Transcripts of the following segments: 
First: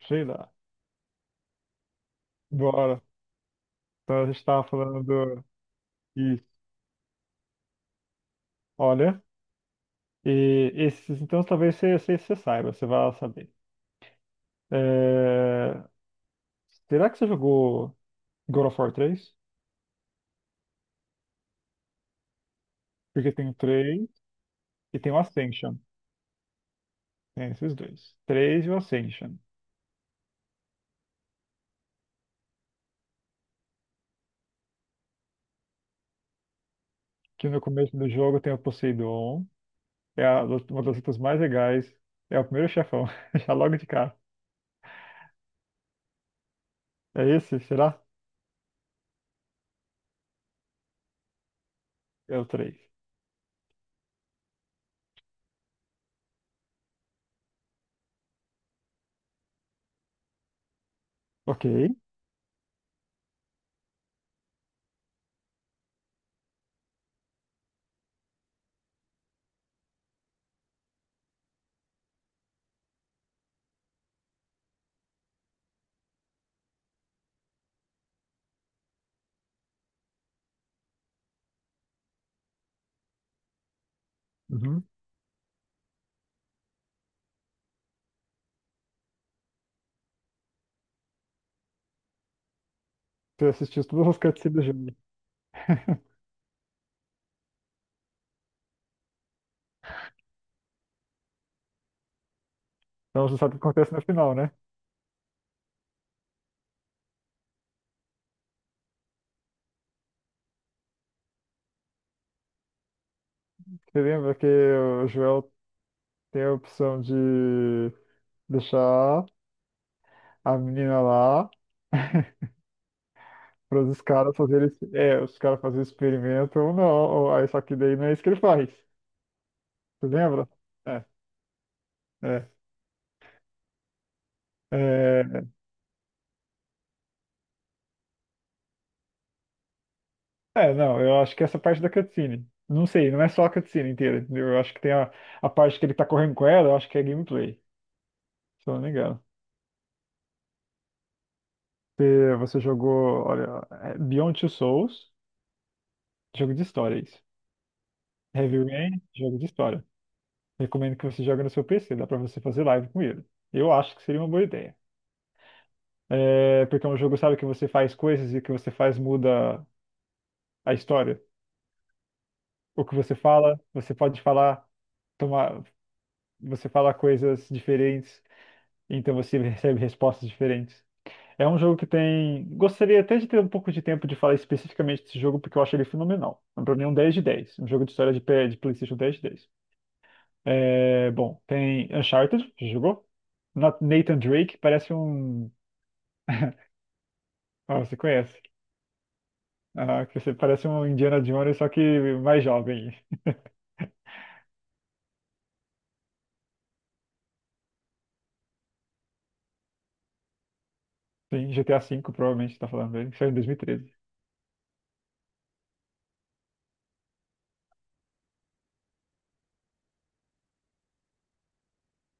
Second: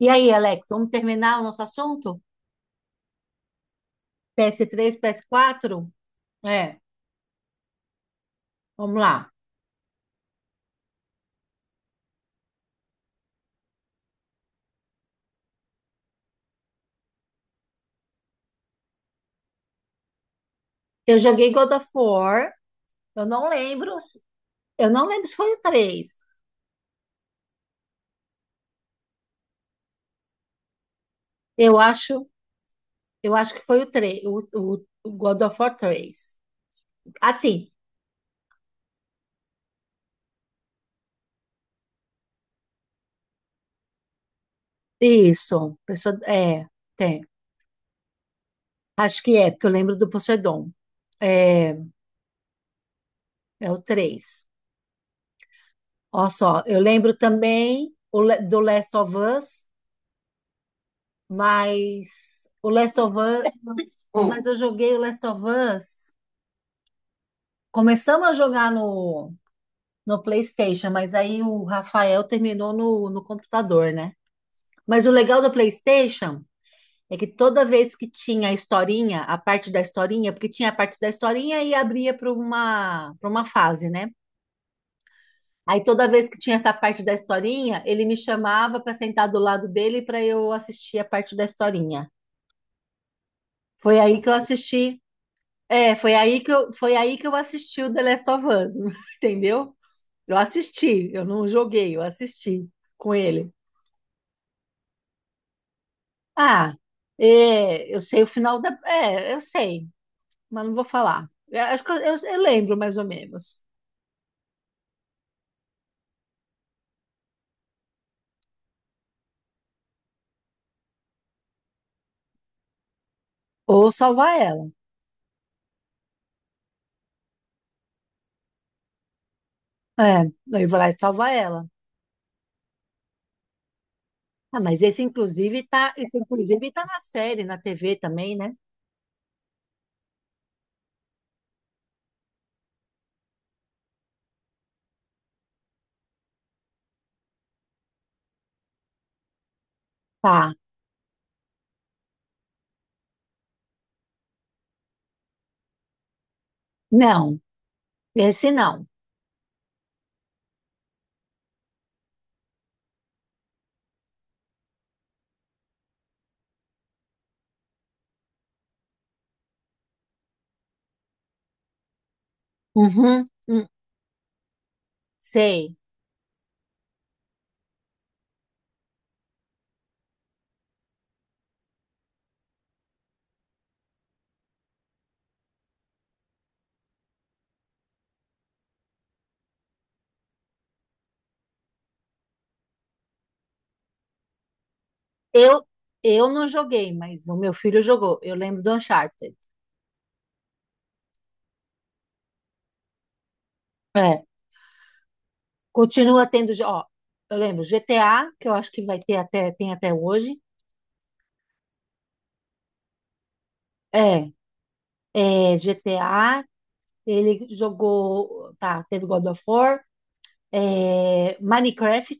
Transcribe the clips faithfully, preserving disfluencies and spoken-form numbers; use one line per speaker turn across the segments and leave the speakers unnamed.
E
Sei
aí,
lá.
Alex, vamos terminar o nosso assunto?
Bora. Então a gente estava
P S três,
falando
ps
do.
quatro?
Isso.
É, vamos
Olha.
lá.
E esses, então talvez você, você, você saiba, você vai saber. É, Será que você jogou God of War três?
Eu joguei God of War, eu
Porque
não
tem o
lembro,
três
se- eu
e
não
tem o
lembro se foi o
Ascension.
três.
Tem esses dois. Três e o Ascension.
Eu acho, eu acho que foi o três. o, o- o God of War três.
Que no
Assim,
começo do jogo tem o Poseidon. É a- uma das lutas mais legais. É o primeiro chefão. Já logo de cara.
isso, pessoa, é, tem.
É esse? Será?
Acho que é, porque eu lembro do Poseidon. É,
É o três.
é o três. Olha só, eu lembro também o le- do Last of Us,
Ok.
Mas o Last of Us, Hum. mas eu joguei o Last of Us. Começamos a jogar no, no PlayStation, mas aí o Rafael terminou no, no computador, né? Mas o legal do PlayStation é que toda vez que tinha a historinha, a parte da historinha, porque tinha a parte da historinha e abria para uma, para uma fase, né?
Uhum.
Aí toda vez que tinha essa parte da historinha, ele me chamava para sentar do lado dele para eu assistir a parte da historinha.
Você assistiu
Foi
todas as
aí que eu
cutscenes do jogo.
assisti É, foi aí que eu, foi aí que eu assisti o The Last of Us, entendeu? Eu assisti, eu não joguei, eu assisti com
Então você
ele.
sabe o que acontece no final, né?
Ah, é, eu sei o final da. É, eu sei, mas não vou falar. Eu acho que eu, eu- eu lembro mais ou menos.
Você lembra que o Joel tem a opção de deixar a menina lá para
Ou
os caras
salvar ela.
fazerem, é, os caras fazerem experimento ou não. Ou, aí, só que daí não é isso que ele faz. Você
É,
lembra?
ele vai lá e
É,
salva ela.
é,
Ah, mas esse
é,
inclusive tá, esse inclusive tá na série, na T V também, né?
é, não, eu acho que essa parte da cutscene. Não sei, não é só a cutscene inteira, entendeu? Eu acho que tem a, a parte que ele tá correndo com ela, eu acho que é gameplay, se eu não me engano.
Tá.
Você, você jogou, olha, é Beyond Two Souls, jogo de história, é isso.
Não, esse
Heavy
não.
Rain, jogo de história. Recomendo que você jogue no seu P C, dá pra você fazer live com ele. Eu acho que seria uma boa ideia. É, porque é um jogo, sabe, que você faz coisas e o que você faz muda a história. O que você
Uhum,
fala,
hum,
você pode falar, tomar,
sei.
você fala coisas diferentes, então você recebe respostas diferentes. É um jogo que tem. Gostaria até de ter um pouco de tempo de falar especificamente desse jogo, porque eu acho ele fenomenal. Pra mim é um dez de dez. Um jogo de história de, P- de PlayStation dez de dez. É, bom, tem Uncharted, já jogou? Na- Nathan Drake, parece um.
Eu, eu não joguei, mas o meu
Ah,
filho
você
jogou. Eu
conhece?
lembro do Uncharted.
Ah, que você parece um Indiana Jones, só que mais jovem.
É. Continua tendo, jo- ó, eu lembro G T A, que eu acho que vai ter até, tem até hoje.
Sim, G T A V, provavelmente, tá falando dele, que saiu em dois mil e treze.
É. É, G T A, ele jogou, tá, teve God of War, é, Minecraft,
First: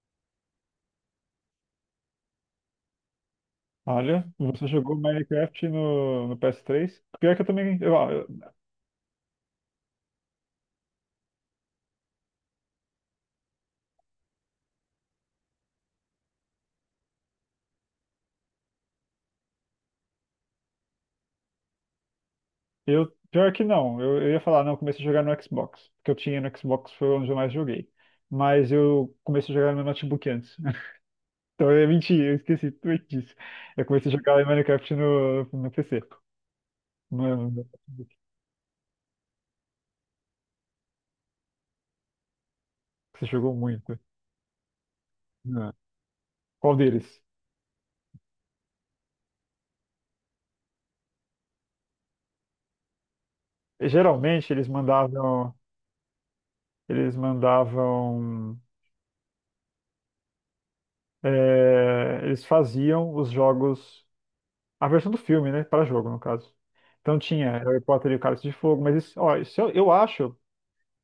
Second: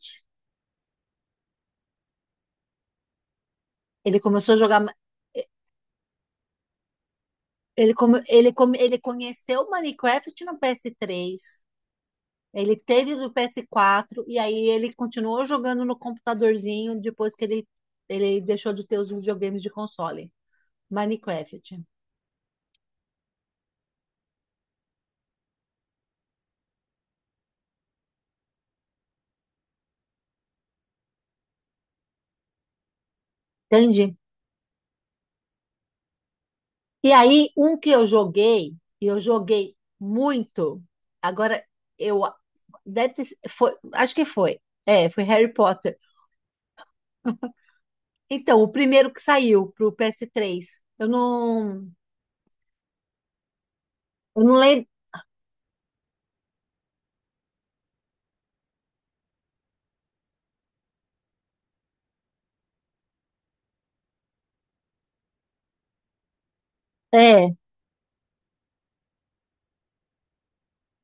ele
Olha,
começou a
você
jogar. Ma-
jogou Minecraft no, no P S três? Pior que eu também.
ele,
Eu,
come, ele, come, ele conheceu Minecraft no P S três. Ele teve do P S quatro e aí ele continuou jogando no computadorzinho depois que ele, ele deixou de ter os videogames de console. Minecraft.
eu- pior que não, eu, eu ia falar, não, eu comecei a jogar no Xbox, porque eu tinha no Xbox, foi onde eu mais joguei. Mas eu comecei a jogar no notebook antes. Então é mentira, eu esqueci tudo disso. Eu comecei a
Entende?
jogar Minecraft no, no P C.
E aí,
No, no-
um que eu joguei, e eu joguei muito, agora eu. Deve ter,
você
si-
jogou
foi,
muito.
acho que foi. É, foi Harry
Não. é.
Potter.
Qual deles?
Então, o primeiro que saiu pro P S três. Eu não. Eu
Geralmente
não
eles
lembro.
mandavam, eles mandavam, é, eles faziam os jogos, a versão do filme, né, para jogo no caso. Então
É.
tinha Harry Potter e o Cálice de Fogo, mas isso, ó, isso eu, eu acho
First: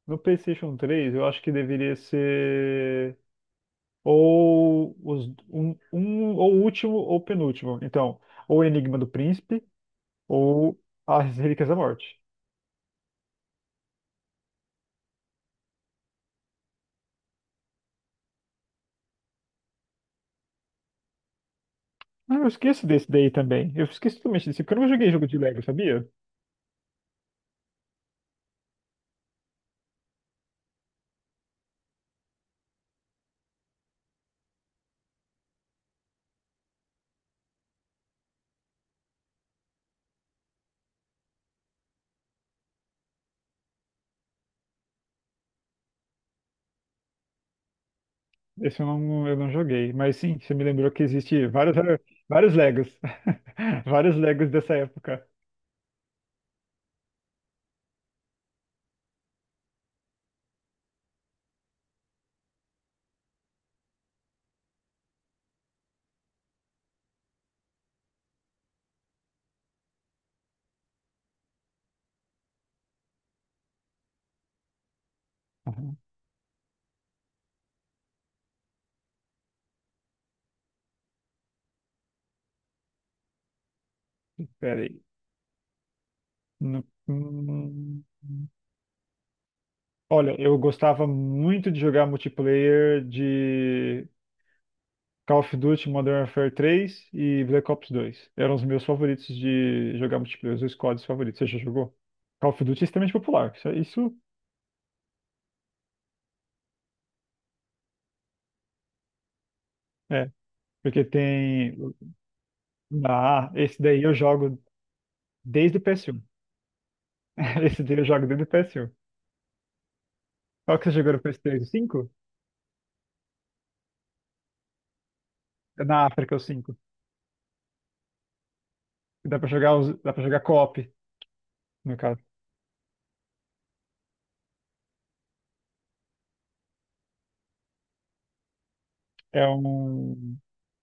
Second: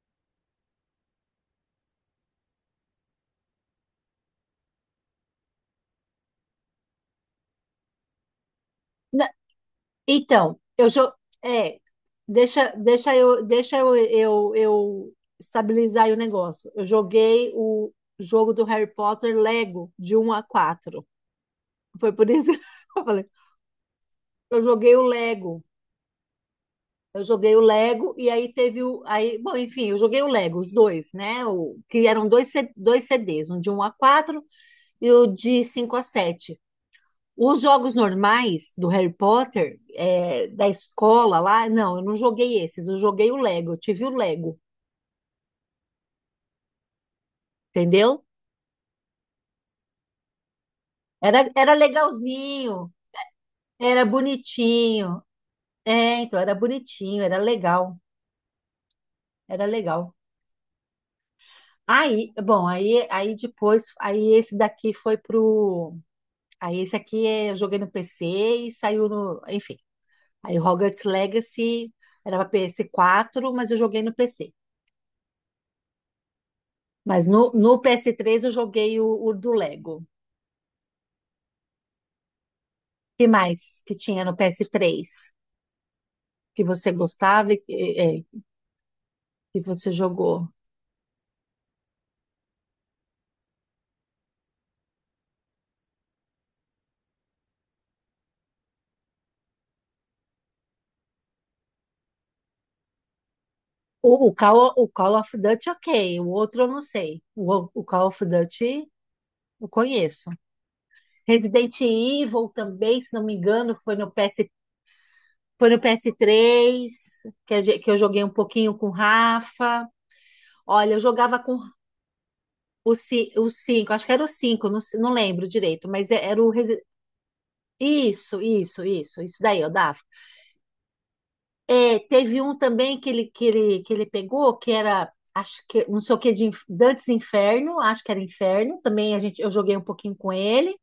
no PlayStation três, eu acho que deveria ser ou os, um, um ou o último ou penúltimo. Então, ou o Enigma do Príncipe
Então,
ou
eu jo...
As Relíquias da
é,
Morte.
deixa, deixa eu, deixa eu, eu, eu estabilizar aí o negócio. Eu joguei o jogo do Harry Potter Lego de um a quatro. Foi por
Ah, eu
isso
esqueço
que eu
desse
falei.
daí também. Eu esqueço totalmente desse,
Eu
porque eu não
joguei o
joguei jogo de
Lego.
Lego, sabia?
Eu joguei o Lego e aí teve o aí, bom, enfim, eu joguei o Lego, os dois, né? O que eram dois C- dois C Ds, um de um a quatro e o de cinco a sete. Os jogos normais do Harry Potter, é, da escola lá, não, eu não joguei esses, eu joguei o Lego, eu tive o Lego, entendeu?
Esse eu não, eu não joguei. Mas sim, você me lembrou que
Era,
existe
era
vários, vários Legos.
legalzinho, era
Vários Legos dessa
bonitinho.
época.
É, então era bonitinho, era legal, era legal. Aí, bom, aí, aí depois, aí esse daqui foi pro. Aí esse aqui é, eu joguei no P C e saiu no. Enfim. Aí Hogwarts Legacy era pra P S quatro, mas eu joguei no P C.
Uhum.
Mas no, no P S três eu joguei o, o do Lego. O que mais que tinha no
Pera aí.
P S três que
Hum,
você gostava e que,
hum.
é, que você
Olha,
jogou?
eu gostava muito de jogar multiplayer de Call of Duty Modern Warfare três e Black Ops dois. Eram os meus favoritos de jogar multiplayer, os meus squads favoritos. Você já jogou? Call of Duty é extremamente popular. Isso, isso
O, o, Call, o Call of Duty, ok. O outro eu não sei. O, o Call of Duty eu conheço.
é, porque tem.
Resident Evil também, se não me
Ah,
engano,
esse
foi
daí
no
eu
PS,
jogo
foi
desde
no
o P S um.
P S três que, a gen-
Esse
que eu
daí eu
joguei
jogo
um
desde o
pouquinho com
P S um.
o Rafa.
Qual que você
Olha, eu
jogou no
jogava com
P S três? O cinco?
o, ci- o cinco, acho que era o cinco. Não, se- não lembro direito,
Na
mas é-
África,
era
o
o,
cinco.
Resi-. Isso, isso, isso,
Dá
isso
pra
daí eu
jogar, os-
dava.
dá pra jogar co-op, no
É,
caso.
teve um também que ele, que ele, que ele pegou, que era, acho que, não sei o que, de Inf- Dantes Inferno, acho que era Inferno, também a gente,
É
eu joguei um pouquinho com
um,
ele.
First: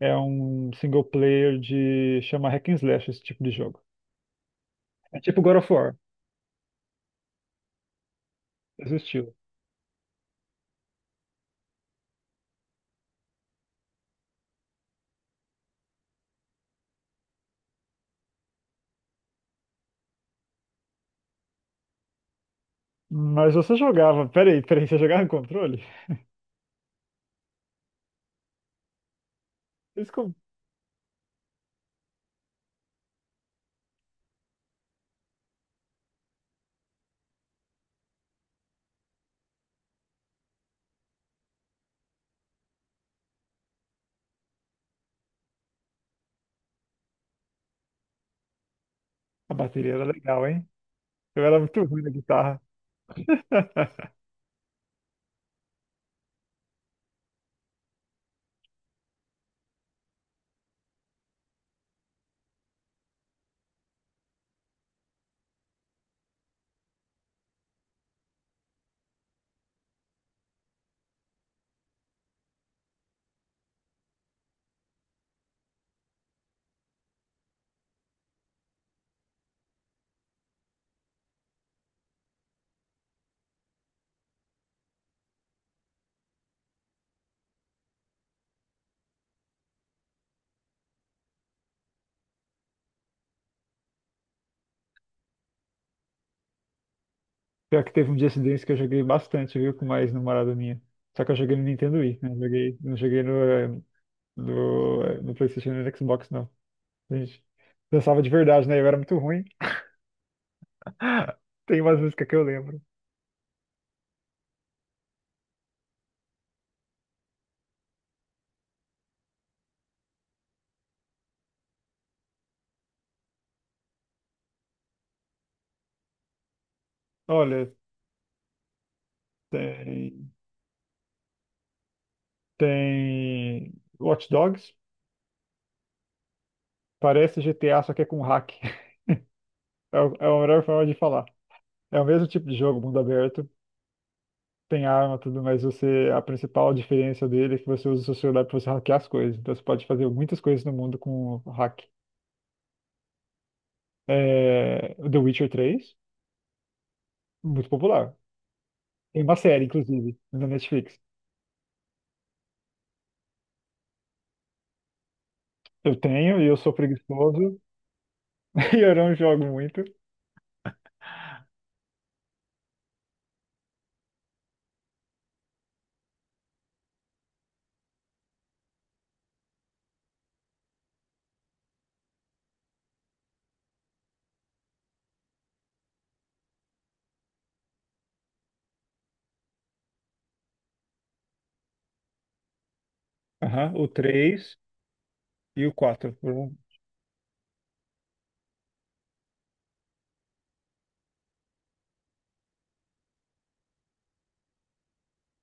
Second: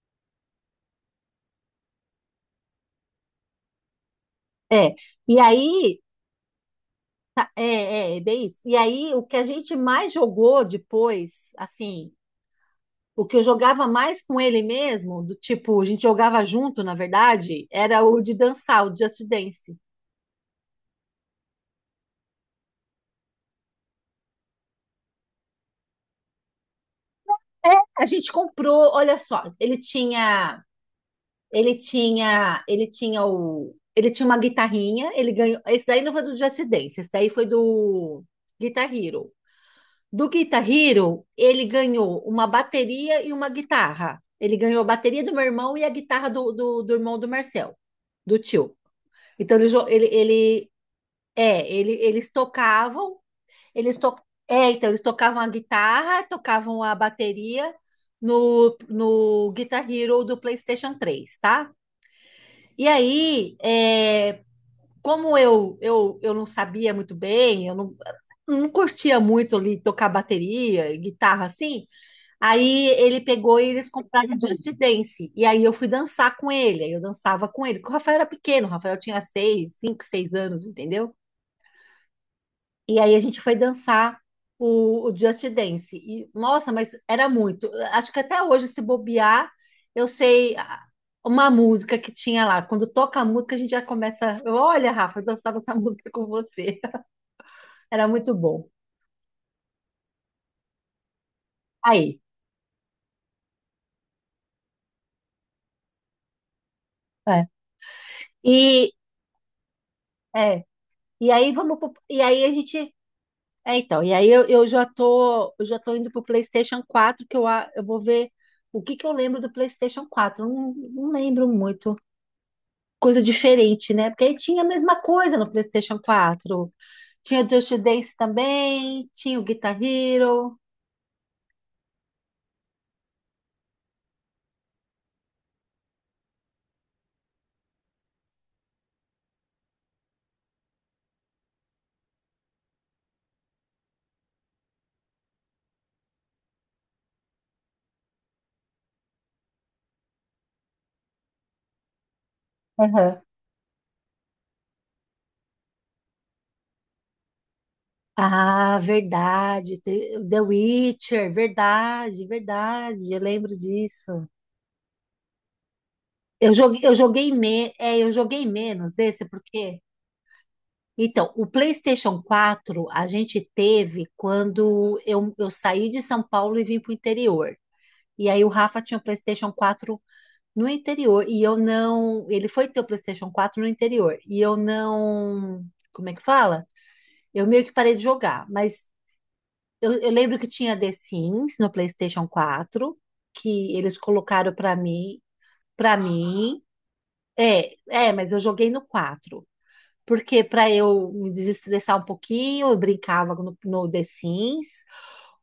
é um single player de. Chama Hack and Slash esse tipo de jogo.
É,
É
e
tipo God of War,
aí, é, é, é bem isso. E
esse
aí, o
estilo.
que a gente mais jogou depois, assim, o que eu jogava mais com ele mesmo, do tipo, a gente jogava junto, na verdade, era o de dançar, o Just Dance.
Mas você jogava. Peraí, peraí, você jogava em controle?
É, a gente comprou, olha só, ele
Isso com
tinha. Ele tinha, ele tinha o, ele tinha uma guitarrinha, ele ganhou. Esse daí não foi do Just Dance, esse daí foi do Guitar Hero. Do Guitar Hero, ele ganhou uma bateria e uma guitarra. Ele ganhou a bateria do meu irmão e a guitarra do, do, do irmão do Marcel, do tio.
a
Então ele, jo-
bateria era
ele,
legal, hein?
ele
Eu era
é,
muito
ele,
ruim na
eles
guitarra.
tocavam. eles to, é, então eles tocavam a guitarra, tocavam a bateria no, no Guitar Hero do PlayStation três, tá? E aí, é, como eu, eu, eu não sabia muito bem, eu não, não curtia muito ali tocar bateria, guitarra assim, aí ele pegou e eles compraram Just Dance. E aí eu fui dançar com ele, aí eu dançava com ele, porque o Rafael era pequeno, o Rafael tinha seis, cinco, seis anos, entendeu? E aí a gente foi dançar o, o Just Dance. E, nossa, mas era muito. Acho que até hoje, se bobear, eu sei ah, uma música que tinha lá. Quando toca a música, a gente já começa. eu, Olha, Rafa, eu dançava essa música com você.
Pior que
Era
teve um dia
muito
esse desse
bom.
que eu joguei bastante, viu, com mais ex-namorada minha. Só que eu joguei no Nintendo
Aí.
Wii, né? Joguei, não joguei no, eh, no, eh, no PlayStation e no Xbox, não. A gente
É.
dançava de verdade, né? Eu
E,
era muito ruim.
é, e aí vamos
Tem
pro-
umas
E
músicas que eu
aí a
lembro.
gente. É, então, e aí eu, eu já tô, eu já tô indo pro PlayStation quatro, que eu, a- eu vou ver o que que eu lembro do PlayStation quatro. Eu Não, não lembro muito. Coisa diferente, né? Porque aí tinha a mesma coisa no PlayStation quatro. Tinha
Olha,
Just Dance também, tinha o Guitar
tem,
Hero.
tem Watch Dogs. Parece G T A, só que é com hack. É, o- é a melhor forma de falar. É o mesmo tipo de jogo, mundo aberto, tem arma, tudo, mas você, a principal diferença dele é que você usa o seu celular para você hackear as coisas. Então você pode fazer muitas coisas no mundo com o hack.
Aham.
É, o The Witcher três, muito popular.
Ah,
Tem uma série,
verdade. te-
inclusive,
The
na Netflix.
Witcher, verdade, verdade. Eu lembro disso.
Eu tenho e
Eu
eu sou
joguei, eu joguei,
preguiçoso
me, é, eu joguei
e eu
menos
não
esse,
jogo
porque.
muito.
Então, o PlayStation quatro a gente teve quando eu, eu saí de São Paulo e vim para o interior. E aí o Rafa tinha o PlayStation quatro no interior e eu não. Ele foi ter o PlayStation quatro no interior e eu não. Como é que fala? Eu meio que parei de jogar, mas eu, eu lembro que tinha The Sims no PlayStation quatro
Aham,
que
o
eles colocaram
três
pra mim,
e o
para
quatro. Eu
mim. É, é, mas eu joguei no quatro. Porque para eu me desestressar um pouquinho, eu brincava no, no The Sims.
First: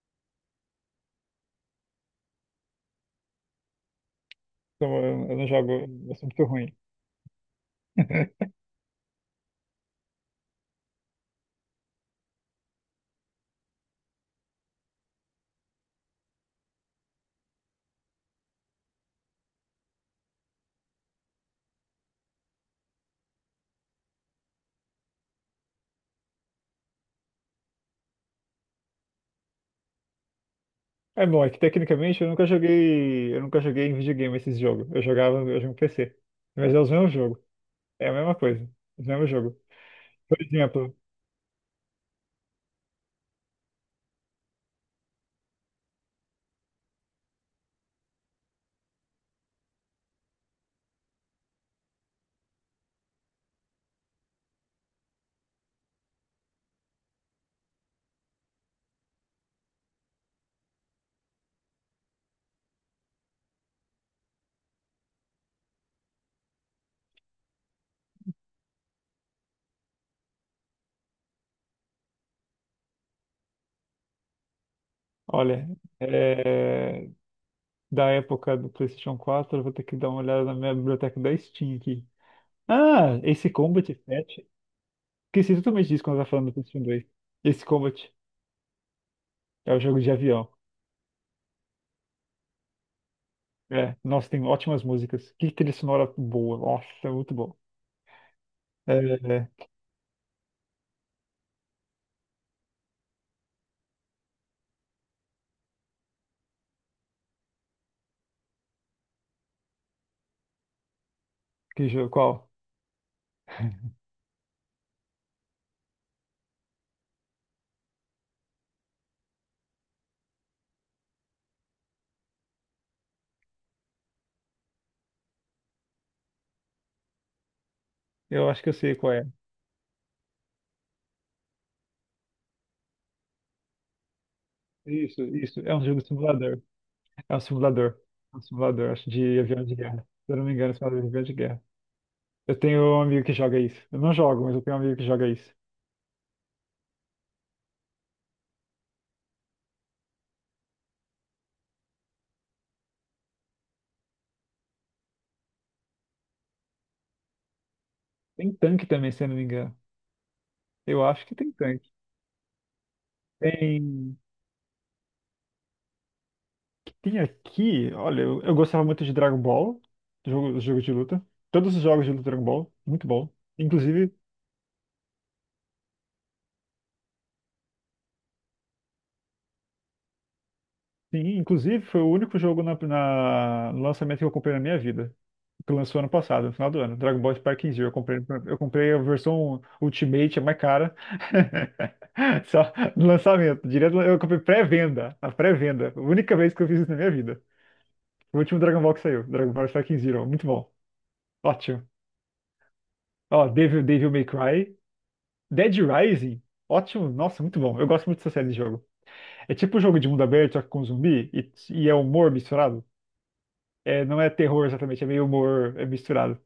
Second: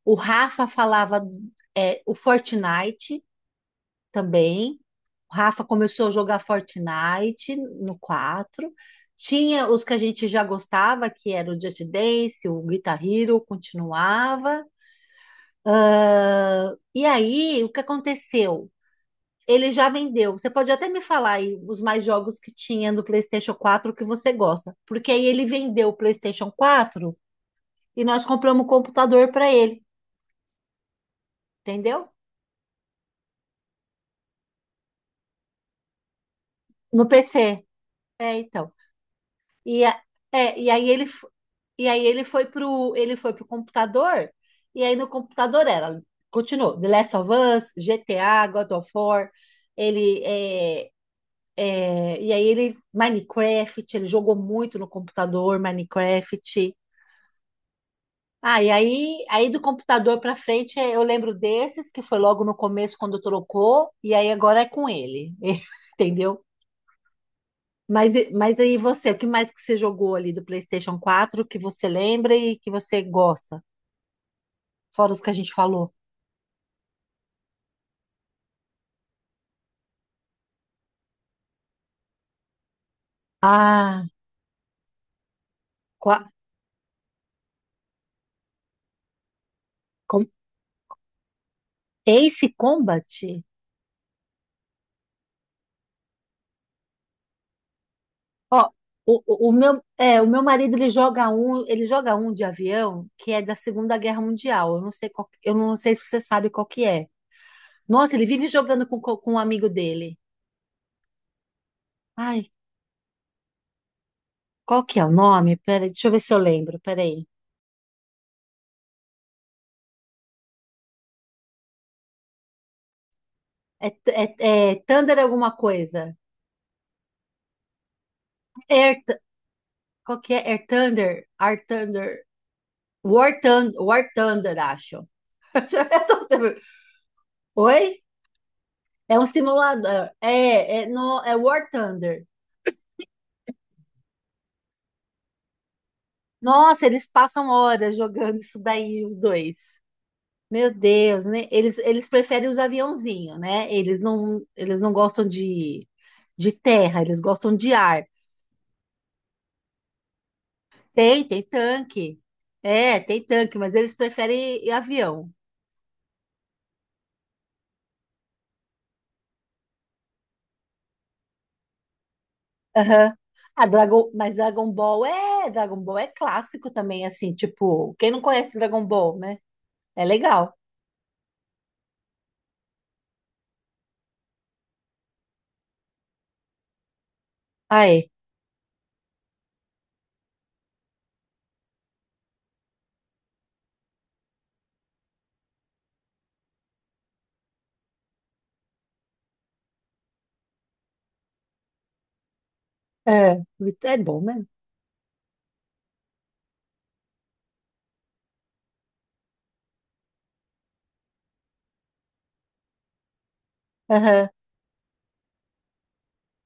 O Rafa falava é, o Fortnite também.
não, eu
O
eu não
Rafa
jogo,
começou a
eu sou
jogar
muito ruim.
Fortnite no quatro. Tinha os que a gente já gostava, que era o Just Dance, o Guitar Hero, continuava. E aí, o que aconteceu? Ele já vendeu. Você pode até me falar aí os mais jogos que tinha no PlayStation quatro que você gosta. Porque aí ele vendeu o PlayStation quatro e nós compramos um computador para ele,
É bom, é que
entendeu?
tecnicamente eu nunca joguei, eu nunca joguei em videogame esses jogos. Eu jogava, eu jogo em P C. Mas é os
No
mesmos jogos.
P C.
É a mesma
É,
coisa,
então.
é o mesmo jogo.
E, a-
Por
é, e aí
exemplo,
ele f- e aí ele foi pro ele foi pro computador, e aí no computador era continuou The Last of Us, G T A, God of War. Ele é, é, e aí ele Minecraft, Ele jogou muito no computador Minecraft. Ah, e aí, aí do computador para frente é, eu lembro desses que foi logo no começo quando trocou, e aí agora é com ele, entendeu? Mas, e- mas aí você, o que mais que você jogou ali do PlayStation quatro que você lembra e que você gosta? Fora os que a gente
olha,
falou.
é, da época do PlayStation quatro, eu vou ter que dar uma olhada na minha biblioteca da Steam aqui. Ah, esse Combat
Ah,
sete. Esqueci totalmente disso quando eu
qua-
tava falando do PlayStation dois. Esse Combat é o jogo de
com,
avião.
Ace Combat?
É, nossa, tem ótimas músicas. Que trilha sonora boa. Nossa, é muito bom.
Ó,
É,
o, o, o
é,
meu, é, o meu marido, ele joga um, ele joga um de avião que é da Segunda Guerra Mundial. Eu não sei qual, eu não sei se você sabe qual que é. Nossa, ele vive jogando com, co- com um amigo dele.
que jogo, qual?
Ai, qual que é o nome? Pera, deixa eu ver se eu lembro. Peraí. É, t- é, é Thunder alguma coisa.
Eu acho que eu sei qual é.
Qual que é? Air Thunder? Air Thunder. War Thunder, War Thunder, acho.
Isso, isso. É um jogo
Eu
de
tô tendo-.
simulador. É um
Oi?
simulador. É um simulador, acho,
É um
de avião de guerra.
simulador.
Se eu não me engano, é um
É, é,
simulador de
no,
avião de
é
guerra.
War Thunder.
Eu tenho um amigo que joga isso. Eu não jogo, mas eu tenho um amigo que joga isso.
Nossa, eles passam horas jogando isso daí, os dois. Meu Deus, né? Eles, eles preferem os aviãozinhos, né? Eles não, eles não gostam de, de terra, eles gostam de ar.
Tem tanque também, se eu não me engano. Eu acho
Tem,
que
tem
tem tanque.
tanque. É, tem tanque, mas eles
Tem.
preferem avião.
Tem aqui. Olha, eu, eu gostava muito de Dragon Ball, jogo, jogo de luta. Todos os jogos de luta Dragon Ball, muito
Aham.
bom.
A Dragon,
Inclusive,
mas Dragon Ball é, Dragon Ball é clássico também, assim, tipo, quem não conhece Dragon Ball, né? É legal.
sim, inclusive foi o único jogo na, na- no lançamento que eu comprei na minha vida, que lançou ano passado, no final do ano. Dragon Ball Sparking Zero. Eu
Aí,
comprei, eu comprei a versão Ultimate, é mais cara. Só no lançamento. Direto, eu comprei pré-venda. A pré-venda. A única vez que eu fiz isso na minha vida. O último Dragon Ball que saiu. Dragon Ball Sparking Zero. Muito bom. Ótimo.
é,
Ó, Devil,
muito- É
Devil
bom
May
mesmo.
Cry. Dead Rising. Ótimo. Nossa, muito bom. Eu gosto muito dessa série de jogo. É tipo um jogo de mundo aberto, só que com zumbi. E, e é humor misturado. É, não
Aham.
é terror exatamente, é meio humor é misturado.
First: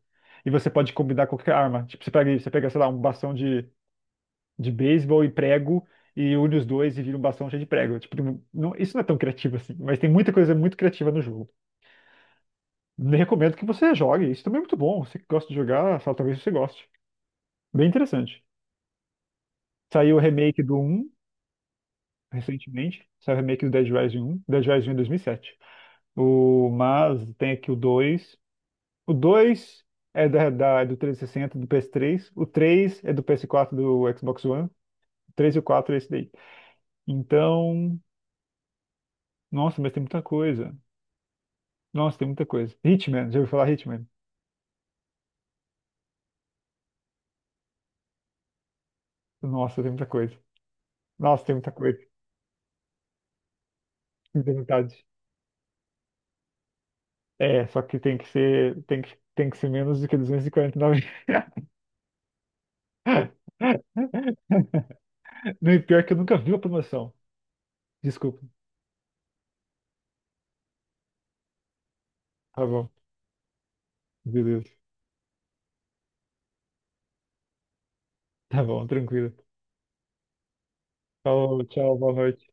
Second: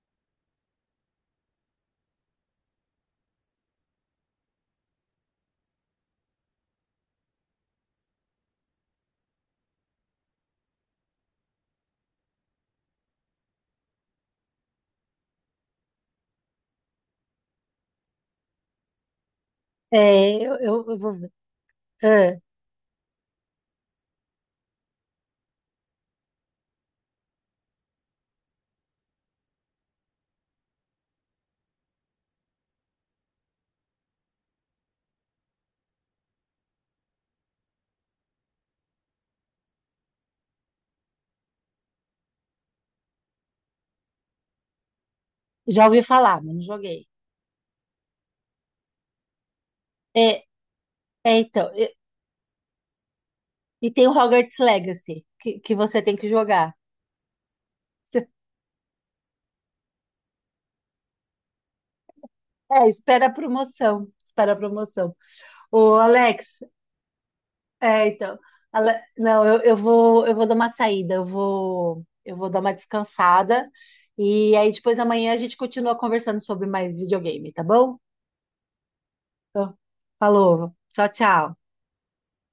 E você pode combinar qualquer arma. Tipo, você pega, você pega, sei lá, um bastão de, de beisebol e prego e une os dois e vira um bastão cheio de prego. Tipo, tem- não- isso não é tão criativo assim, mas tem muita coisa muito criativa no jogo. Nem recomendo que você jogue, isso também é muito bom. Você que gosta de jogar, só talvez você goste. Bem interessante. Saiu o
É, eu,
remake do
eu, eu
um
vou ver. É,
recentemente, saiu o remake do Dead Rising um, Dead Rising um é dois mil e sete. O, mas tem aqui o dois O dois é da, da- é do três sessenta do P S três. O três é do P S quatro do Xbox One. O três e o quatro é esse daí. Então, nossa, mas tem muita coisa. Nossa, tem muita coisa. Hitman, já ouviu falar Hitman?
já ouvi falar, mas não joguei.
Nossa, tem muita
É,
coisa.
é
Nossa, tem
então,
muita
e,
coisa. Tem
e tem o
muita
Hogwarts
vontade.
Legacy, que, que você tem que jogar.
É, só que tem que ser, tem que, tem que ser menos do que duzentos e quarenta e nove.
É, espera a promoção, espera a promoção.
Não, e
Ô,
pior que eu nunca
Alex,
vi a promoção.
É, então.
Desculpa.
Ale- Não, eu, eu vou, eu vou dar uma saída, eu vou, eu vou dar
Tá
uma
bom.
descansada.
Meu
E aí
Deus.
depois amanhã a gente continua conversando sobre mais videogame, tá bom?
Tá bom, tranquilo.
Então, falou. Tchau, tchau.
Falou, tchau, boa noite.